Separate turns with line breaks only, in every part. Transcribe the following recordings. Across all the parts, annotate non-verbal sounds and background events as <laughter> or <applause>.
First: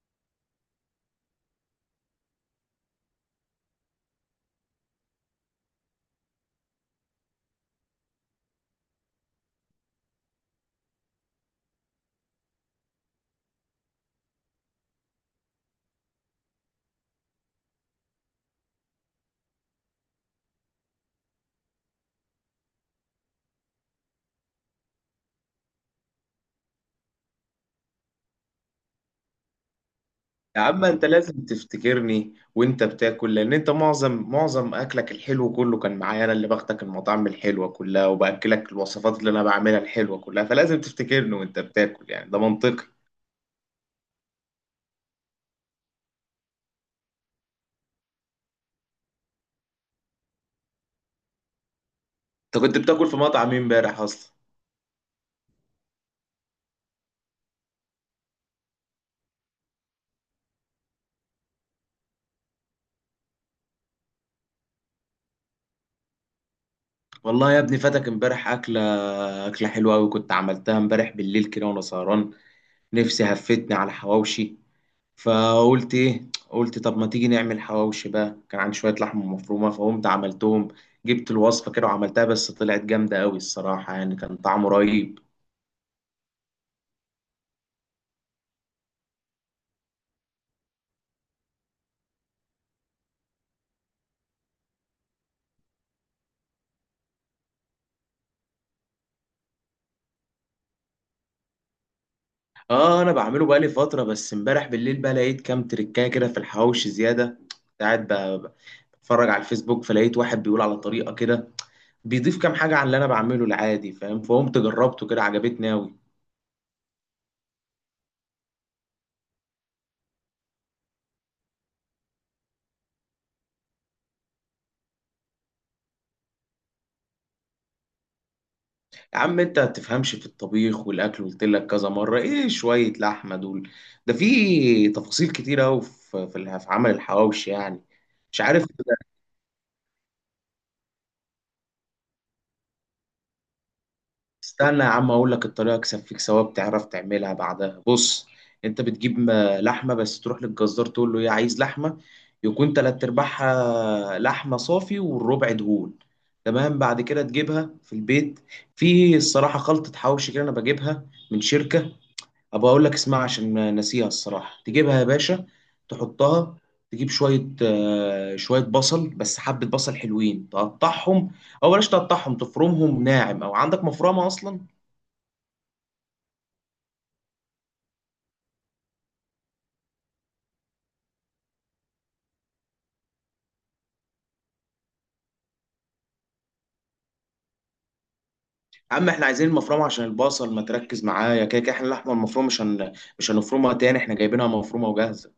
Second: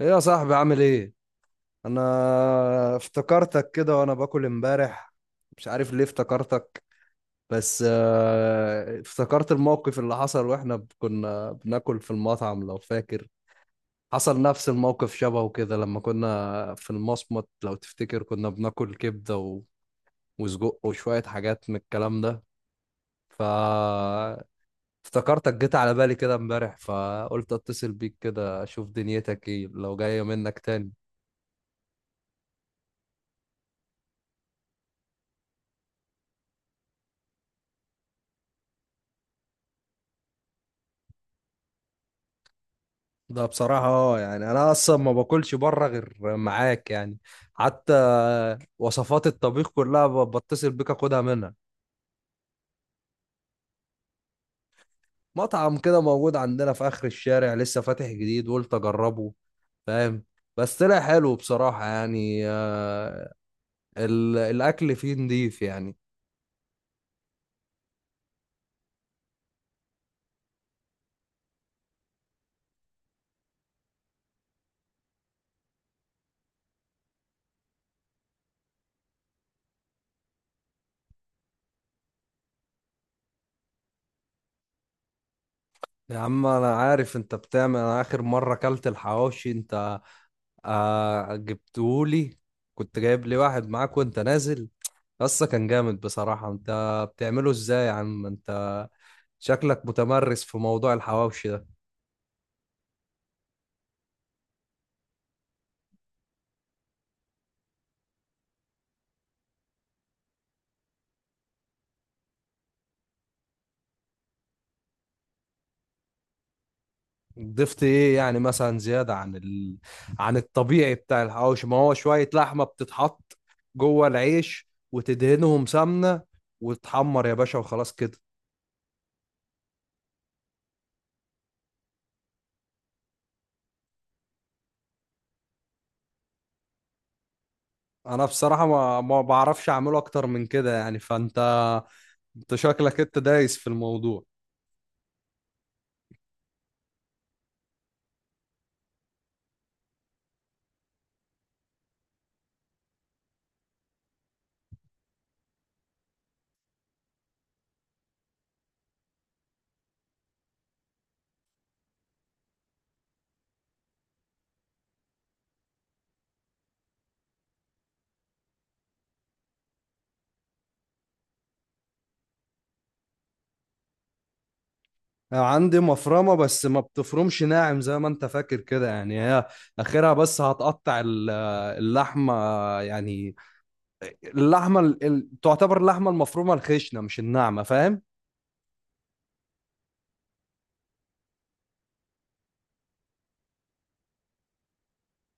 ايه يا صاحبي؟ عامل ايه؟ انا افتكرتك كده وانا باكل امبارح. مش عارف ليه افتكرتك. بس افتكرت الموقف اللي حصل واحنا كنا بناكل في المطعم، لو فاكر. حصل نفس الموقف شبهه كده لما كنا في المصمت، لو تفتكر كنا بناكل كبدة وسجق وشوية حاجات من الكلام ده. ف افتكرتك، جيت على بالي كده امبارح فقلت اتصل بيك كده اشوف دنيتك ايه لو جاية منك
يا عم
تاني.
انت لازم تفتكرني وانت بتاكل، لان انت معظم اكلك الحلو كله كان معايا، انا اللي باخدك المطاعم الحلوه كلها وباكلك الوصفات اللي انا بعملها الحلوه كلها، فلازم تفتكرني وانت بتاكل، يعني ده منطقي.
ده بصراحة يعني أنا أصلا ما باكلش بره غير معاك يعني. حتى وصفات الطبيخ كلها بتصل بيك أخدها منها.
انت كنت بتاكل في مطعم مين امبارح اصلا؟
مطعم كده موجود عندنا في آخر الشارع لسه فاتح جديد، قلت أجربه. فاهم؟ بس طلع حلو بصراحة يعني. الأكل فيه نضيف يعني.
والله يا ابني فاتك امبارح اكله، اكله حلوه قوي كنت عملتها امبارح بالليل كده وانا سهران. نفسي هفتني على حواوشي، فقلت ايه، قلت طب ما تيجي نعمل حواوشي بقى، كان عندي شويه لحمه مفرومه فقمت عملتهم. جبت الوصفه كده وعملتها بس طلعت جامده قوي الصراحه يعني، كان طعمه رهيب.
يا عم أنا عارف أنت بتعمل، أنا آخر مرة أكلت الحواوشي أنت. آه، جبتولي. كنت جايب لي واحد معاك وانت نازل. قصة كان جامد بصراحة انت. بتعمله ازاي يا عم انت؟ شكلك متمرس في موضوع الحواوشي ده.
اه، انا بعمله بقالي فتره، بس امبارح بالليل بقى لقيت كام تريكايه كده في الحواوشي زياده. كنت قاعد بتفرج على الفيسبوك، فلقيت واحد بيقول على طريقه كده بيضيف كام حاجه عن اللي انا بعمله العادي، فاهم؟ فقمت جربته كده عجبتني قوي.
ضفت ايه يعني مثلا زيادة عن عن الطبيعي بتاع الحواوشي؟ ما هو شوية لحمة بتتحط جوه العيش وتدهنهم سمنة، وتحمر يا باشا وخلاص كده.
يا عم انت ما بتفهمش في الطبيخ والاكل، قلت لك كذا مره ايه شويه لحمه دول، ده في تفاصيل كتير قوي في عمل الحواوشي يعني.
انا
مش
بصراحة
عارف.
ما بعرفش اعمله اكتر من كده يعني فانت. انت شكلك انت دايس في الموضوع.
استنى يا عم اقول لك الطريقه اكسب فيك ثواب تعرف تعملها بعدها. بص، انت بتجيب لحمه، بس تروح للجزار تقول له ايه عايز لحمه يكون تلات ارباعها لحمه صافي والربع دهون، تمام؟ بعد كده تجيبها في البيت. في الصراحه خلطه حواوشي كده انا بجيبها من شركه، ابقى اقول لك اسمها عشان ما ناسيها الصراحه، تجيبها يا باشا تحطها. تجيب شويه بصل، بس حبه بصل حلوين تقطعهم، او بلاش تقطعهم تفرمهم ناعم، او عندك مفرمه اصلا.
عندي مفرمة بس ما بتفرمش ناعم زي ما انت فاكر كده يعني، هي اخرها بس هتقطع اللحمة يعني. اللحمة تعتبر اللحمة المفرومة الخشنة مش الناعمة، فاهم؟
يا عم احنا عايزين المفرمه عشان البصل، ما تركز معايا، كده كده احنا اللحمه المفرومه مش هنفرمها تاني، احنا جايبينها مفرومه وجاهزه.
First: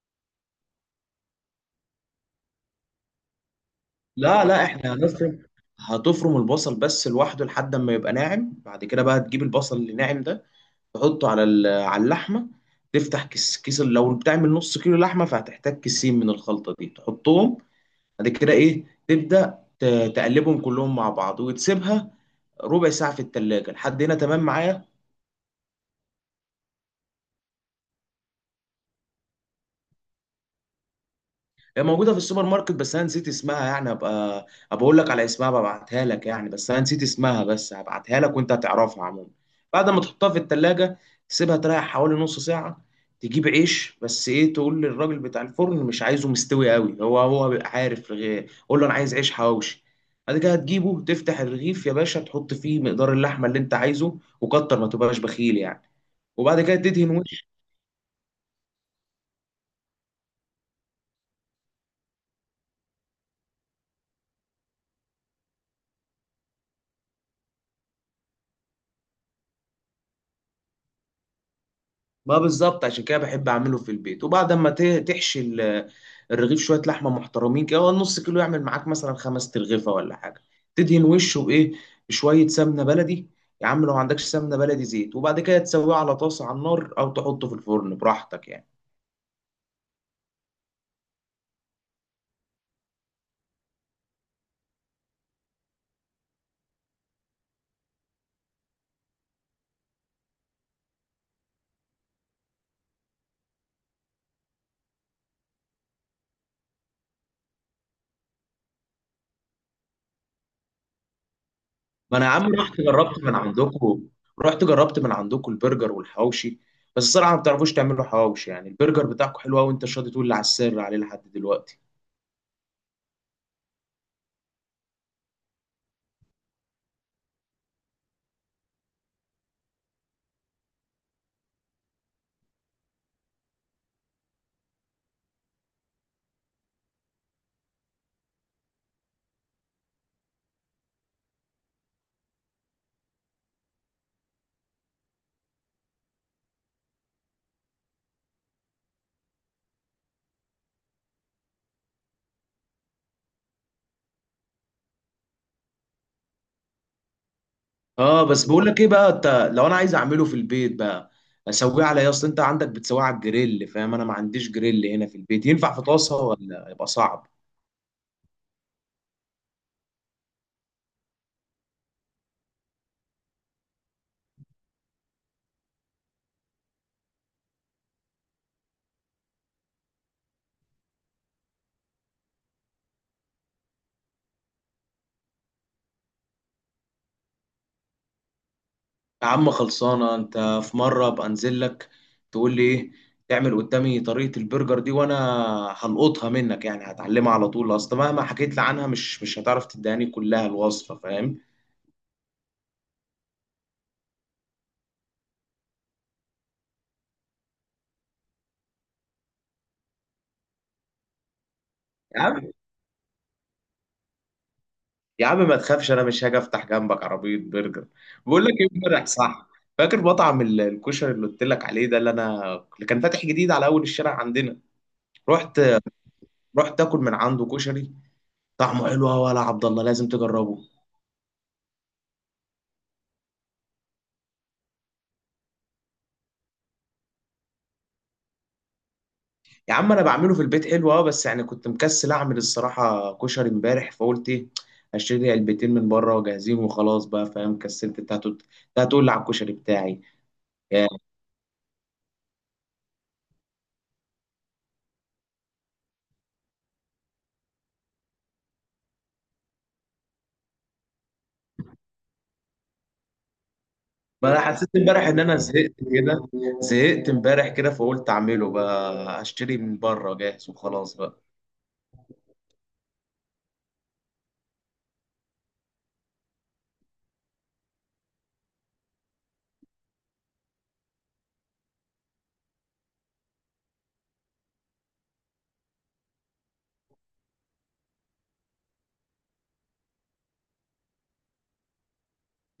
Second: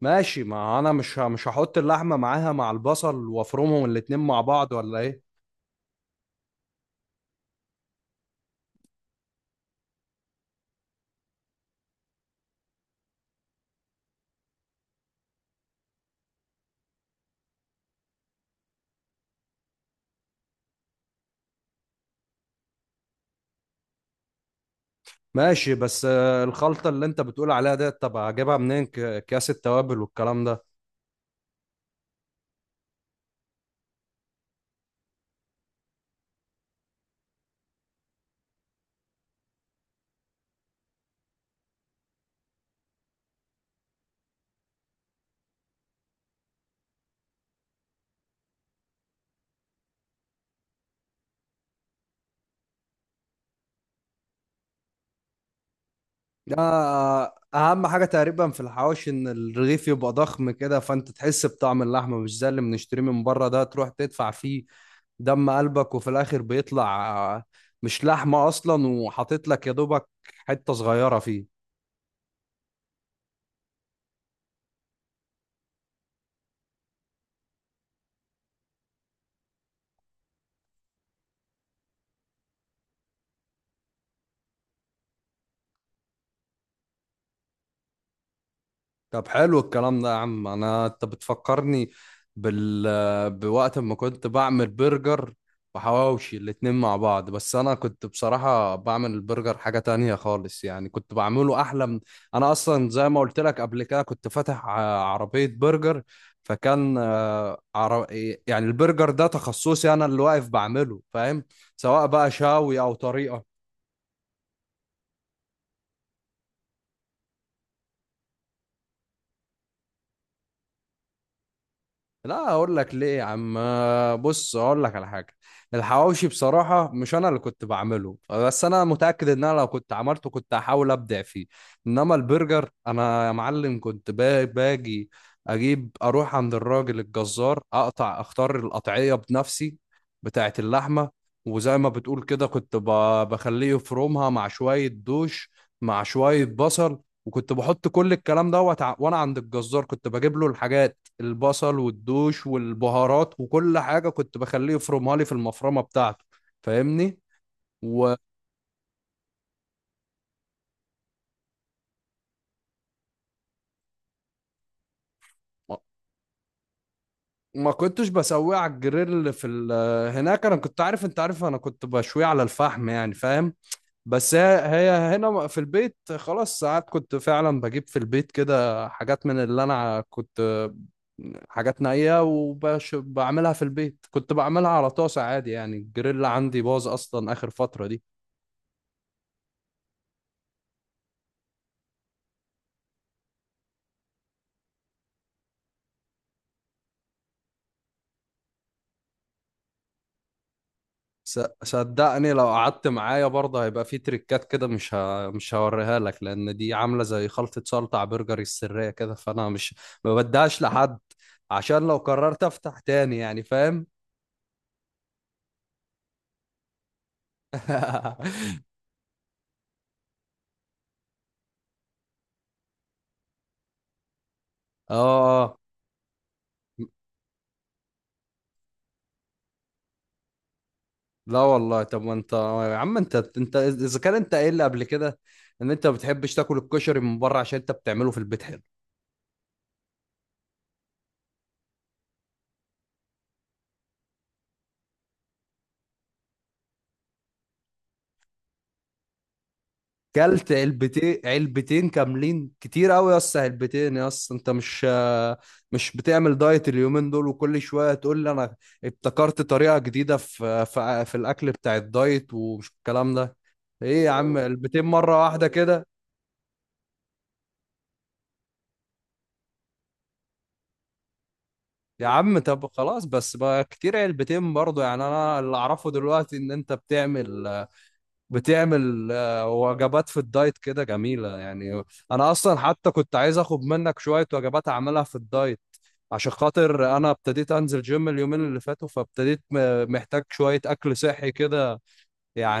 ماشي، ما انا مش هحط اللحمة معاها مع البصل وافرمهم الاتنين مع
لا لا،
بعض
احنا
ولا ايه؟
هتفرم البصل بس لوحده لحد ما يبقى ناعم، بعد كده بقى تجيب البصل اللي ناعم ده تحطه على اللحمه. تفتح كيس كيس، لو بتعمل نص كيلو لحمه فهتحتاج كيسين من الخلطه دي تحطهم. بعد كده ايه، تقلبهم كلهم مع بعض وتسيبها ربع ساعه في التلاجة، لحد هنا تمام معايا؟
ماشي بس الخلطة اللي انت بتقول عليها ديت، طب اجيبها منين؟ اكياس التوابل والكلام ده.
هي موجودة في السوبر ماركت، بس أنا نسيت اسمها يعني، أبقى أقول لك على اسمها ببعتها لك يعني، بس أنا نسيت اسمها، بس هبعتها لك وأنت هتعرفها عموما. بعد ما تحطها في التلاجة تسيبها تريح حوالي نص ساعة. تجيب عيش، بس إيه تقول للراجل بتاع الفرن مش عايزه مستوي قوي، هو هو بيبقى عارف، قول له أنا عايز عيش حواوشي. بعد كده هتجيبه تفتح الرغيف يا باشا، تحط فيه مقدار اللحمة اللي أنت عايزه، وكتر ما تبقاش بخيل يعني.
ده
وبعد كده تدهن وش.
اهم حاجه تقريبا في الحواوشي، ان الرغيف يبقى ضخم كده فانت تحس بطعم اللحمه، مش زي اللي بنشتريه من بره ده، تروح تدفع فيه دم قلبك وفي الاخر بيطلع مش لحمه اصلا، وحاطط لك يا دوبك حته صغيره فيه.
ما بالظبط، عشان كده بحب اعمله في البيت. وبعد ما تحشي الرغيف شويه لحمه محترمين كده، هو نص كيلو يعمل معاك مثلا خمس ترغيفه ولا حاجه. تدهن وشه بايه؟ بشويه سمنه بلدي. يا عم لو ما عندكش سمنه بلدي زيت، وبعد كده تسويه على طاسه على النار، او تحطه في الفرن براحتك يعني.
طب حلو الكلام ده يا عم، انا انت بتفكرني بوقت ما كنت بعمل برجر وحواوشي الاتنين مع بعض، بس انا كنت بصراحة بعمل البرجر حاجة تانية خالص يعني كنت بعمله احلى انا اصلا زي ما قلت لك قبل كده كنت فاتح عربية برجر. فكان يعني البرجر ده تخصصي، انا اللي واقف بعمله، فاهم؟ سواء
ما انا
بقى
يا عم
شاوي
رحت
او
جربت من
طريقة.
عندكم رحت جربت من عندكم البرجر والحواوشي، بس الصراحه ما بتعرفوش تعملوا حواوشي يعني. البرجر بتاعكم حلو قوي، وانت شاطر تقول لي على السر عليه لحد دلوقتي.
لا، اقول لك ليه يا عم. بص، اقول لك على حاجه. الحواوشي بصراحه مش انا اللي كنت بعمله، بس انا متاكد ان انا لو كنت عملته كنت هحاول ابدع فيه. انما البرجر انا يا معلم كنت باجي اجيب اروح عند الراجل الجزار، اقطع اختار القطعيه بنفسي بتاعه اللحمه. وزي ما بتقول كده كنت بخليه يفرمها مع شويه دوش مع شويه بصل، وكنت بحط كل الكلام دوت وانا عند الجزار كنت بجيب له الحاجات، البصل والدوش والبهارات وكل حاجة كنت بخليه يفرمها لي في المفرمة بتاعته. فاهمني؟ وما
اه بس بقول لك ايه بقى انت، لو انا عايز اعمله في البيت بقى اسويه على ايه؟ اصل انت عندك بتسويه على الجريل، فاهم؟ انا ما عنديش جريل هنا في البيت، ينفع في طاسه ولا يبقى صعب؟
كنتش بسويه على الجريل في هناك، انا كنت عارف انت عارف انا كنت بشويه على الفحم يعني، فاهم؟ بس هي هي هنا في البيت، خلاص ساعات كنت فعلا بجيب في البيت كده حاجات من اللي انا كنت حاجات نائية وبعملها في البيت كنت بعملها على طاسة عادي يعني، الجريل عندي باظ اصلا اخر فترة دي.
يا عم خلصانه، انت في مره ابقى انزل لك تقول لي ايه تعمل قدامي طريقه البرجر دي، وانا هلقطها منك يعني، هتعلمها على طول، اصل مهما حكيت لي عنها مش هتعرف تداني كلها الوصفه فاهم.
صدقني لو قعدت معايا برضه هيبقى في تريكات كده مش هوريها لك، لان دي عامله زي خلطه سلطه على برجري السريه كده، فانا مش ما بديهاش لحد. عشان لو قررت افتح تاني يعني، فاهم؟
يا عم ما تخافش انا مش هاجي افتح جنبك عربيه برجر. بقول لك
<laughs> اه.
ايه امبارح، صح؟ فاكر مطعم الكشري اللي قلت لك عليه ده، اللي انا اللي كان فاتح جديد على اول الشارع عندنا.
آه.
رحت رحت اكل من عنده كشري، طعمه حلو قوي يا عبد الله، لازم تجربه.
لا والله، طب ما انت يا عم، انت اذا كان انت قايل لي قبل كده ان انت ما بتحبش تاكل الكشري من بره عشان انت بتعمله في البيت.
يا عم انا بعمله في البيت حلو اه، بس يعني كنت مكسل اعمل الصراحه كشري امبارح، فقلت ايه اشتري علبتين من بره وجاهزين وخلاص بقى، فاهم؟ كسلت. انت هتقول إنت هتقول لي على الكشري بتاعي.
كلت علبتين علبتين كاملين كتير قوي يا اسطى، علبتين يا اسطى، انت مش مش بتعمل دايت اليومين دول؟ وكل شويه تقول لي انا ابتكرت طريقه جديده في الاكل بتاع الدايت ومش الكلام ده. ايه يا
ما
عم؟
انا حسيت
علبتين
امبارح ان
مره
انا
واحده
زهقت
كده؟
كده، زهقت امبارح كده فقلت اعمله بقى هشتري من بره جاهز وخلاص بقى.
يا عم طب خلاص، بس بقى كتير علبتين برضه يعني، انا اللي اعرفه دلوقتي ان انت بتعمل بتعمل وجبات في الدايت كده جميله يعني. انا اصلا حتى كنت عايز اخد منك شويه وجبات اعملها في الدايت عشان خاطر انا ابتديت انزل جيم اليومين اللي فاتوا، فابتديت محتاج شوية اكل صحي كده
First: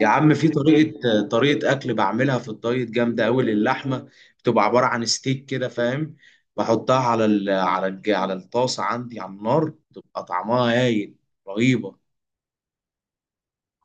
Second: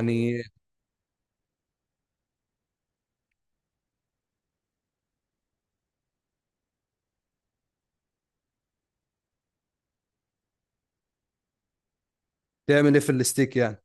يا عم في طريقة اكل بعملها في الدايت جامدة قوي للحمة، بتبقى عبارة عن ستيك كده، فاهم؟ بحطها على الطاسة عندي على النار، بتبقى طعمها هايل، رهيبة.
تعمل ايه في الستيك يعني؟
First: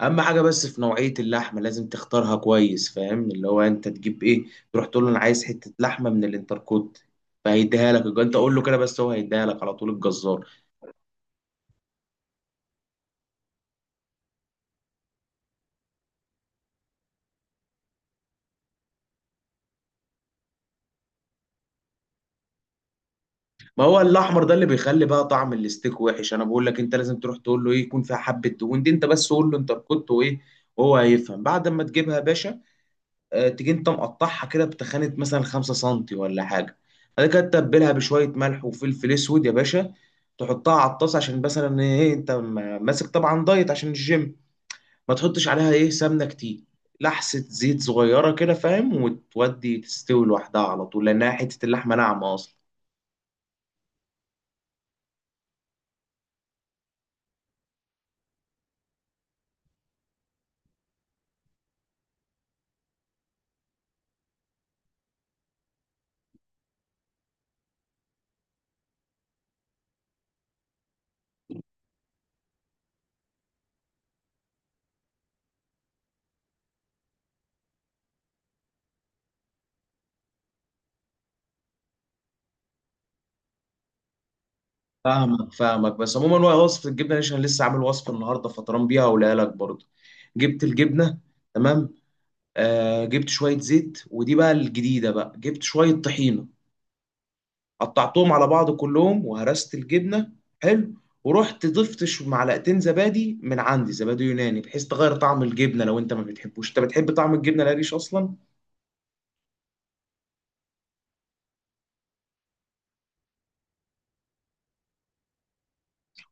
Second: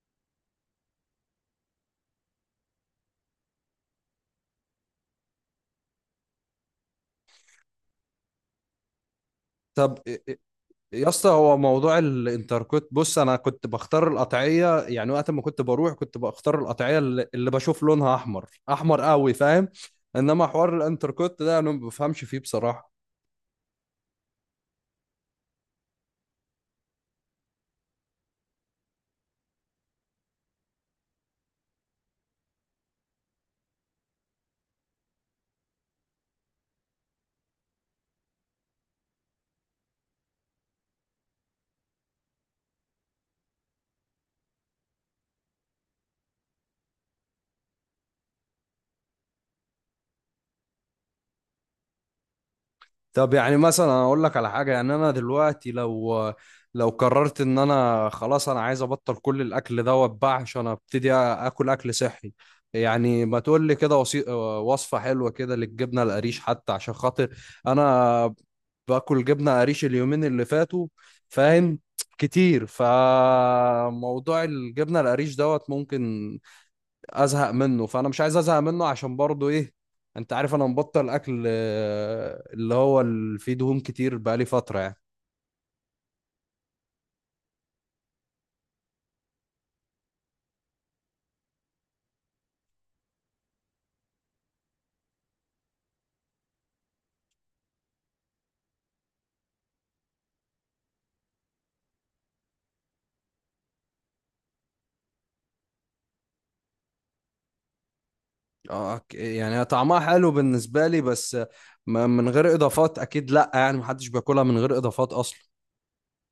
اهم حاجة بس في نوعية اللحمة لازم تختارها كويس، فاهم؟ اللي هو انت تجيب ايه، تروح تقول له انا عايز حتة لحمة من الانتركوت، فهيديها لك، انت قول له كده بس هو هيديها لك على طول
طب
الجزار.
يا اسطى هو موضوع الانتركوت، بص انا كنت بختار القطعية يعني، وقت ما كنت بروح كنت بختار القطعية اللي بشوف لونها احمر احمر قوي، فاهم؟ انما حوار الانتركوت ده انا ما بفهمش فيه بصراحة.
ما هو الاحمر ده اللي بيخلي بقى طعم الستيك وحش، انا بقول لك انت لازم تروح تقول له ايه يكون فيها حبه دهون دي، انت بس قول له انت كنت وايه وهو هيفهم. بعد ما تجيبها يا باشا تيجي انت مقطعها كده بتخانه مثلا 5 سنتي ولا حاجه. بعد كده تتبلها بشويه ملح وفلفل اسود يا باشا، تحطها على الطاسه، عشان مثلا ايه انت ماسك طبعا دايت عشان الجيم، ما تحطش عليها ايه سمنه كتير، لحسه زيت صغيره كده فاهم، وتودي تستوي لوحدها على طول لانها حته اللحمه ناعمه اصلا.
طب يعني مثلا انا اقول لك على حاجه يعني، انا دلوقتي لو قررت ان انا خلاص انا عايز ابطل كل الاكل ده واتباع عشان ابتدي اكل اكل صحي يعني، ما تقول لي كده وصفه حلوه كده للجبنه القريش، حتى عشان خاطر انا باكل جبنه قريش اليومين اللي فاتوا. فاهم؟ كتير، فموضوع الجبنه القريش دوت ممكن ازهق منه، فانا مش عايز ازهق منه عشان برضه ايه؟ انت عارف انا مبطل اكل اللي هو اللي فيه دهون كتير بقالي فترة يعني.
فاهمك بس عموما، هو وصفة الجبنة دي عشان لسه عامل وصفة النهاردة فطران بيها ولاقيها لك برضه. جبت الجبنة، تمام. آه جبت شوية زيت، ودي بقى الجديدة بقى، جبت شوية طحينة، قطعتهم على بعض كلهم وهرست الجبنة، حلو. ورحت ضفت معلقتين زبادي من عندي، زبادي يوناني، بحيث تغير طعم الجبنة لو انت ما بتحبوش، انت بتحب طعم الجبنة القريش اصلا؟
اه، يعني هي طعمها حلو بالنسبة لي بس من غير اضافات اكيد، لا يعني محدش بياكلها من غير اضافات اصلا.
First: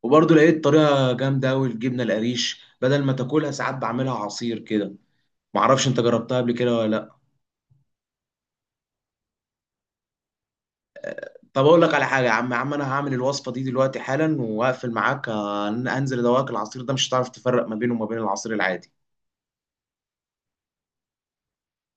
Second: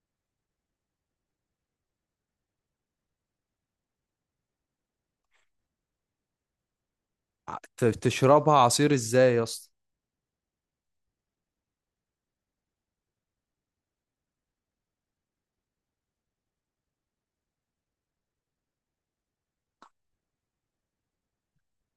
وبرضه لقيت طريقة جامدة قوي الجبنة القريش بدل ما تاكلها ساعات بعملها عصير كده، معرفش انت جربتها قبل كده ولا لا.
تشربها عصير ازاي يا اسطى؟
طب اقول لك على حاجه يا عم، يا عم انا هعمل الوصفه دي دلوقتي حالا وهقفل معاك، هنزل ادوقك العصير ده مش هتعرف تفرق ما بينه وما بين العصير العادي.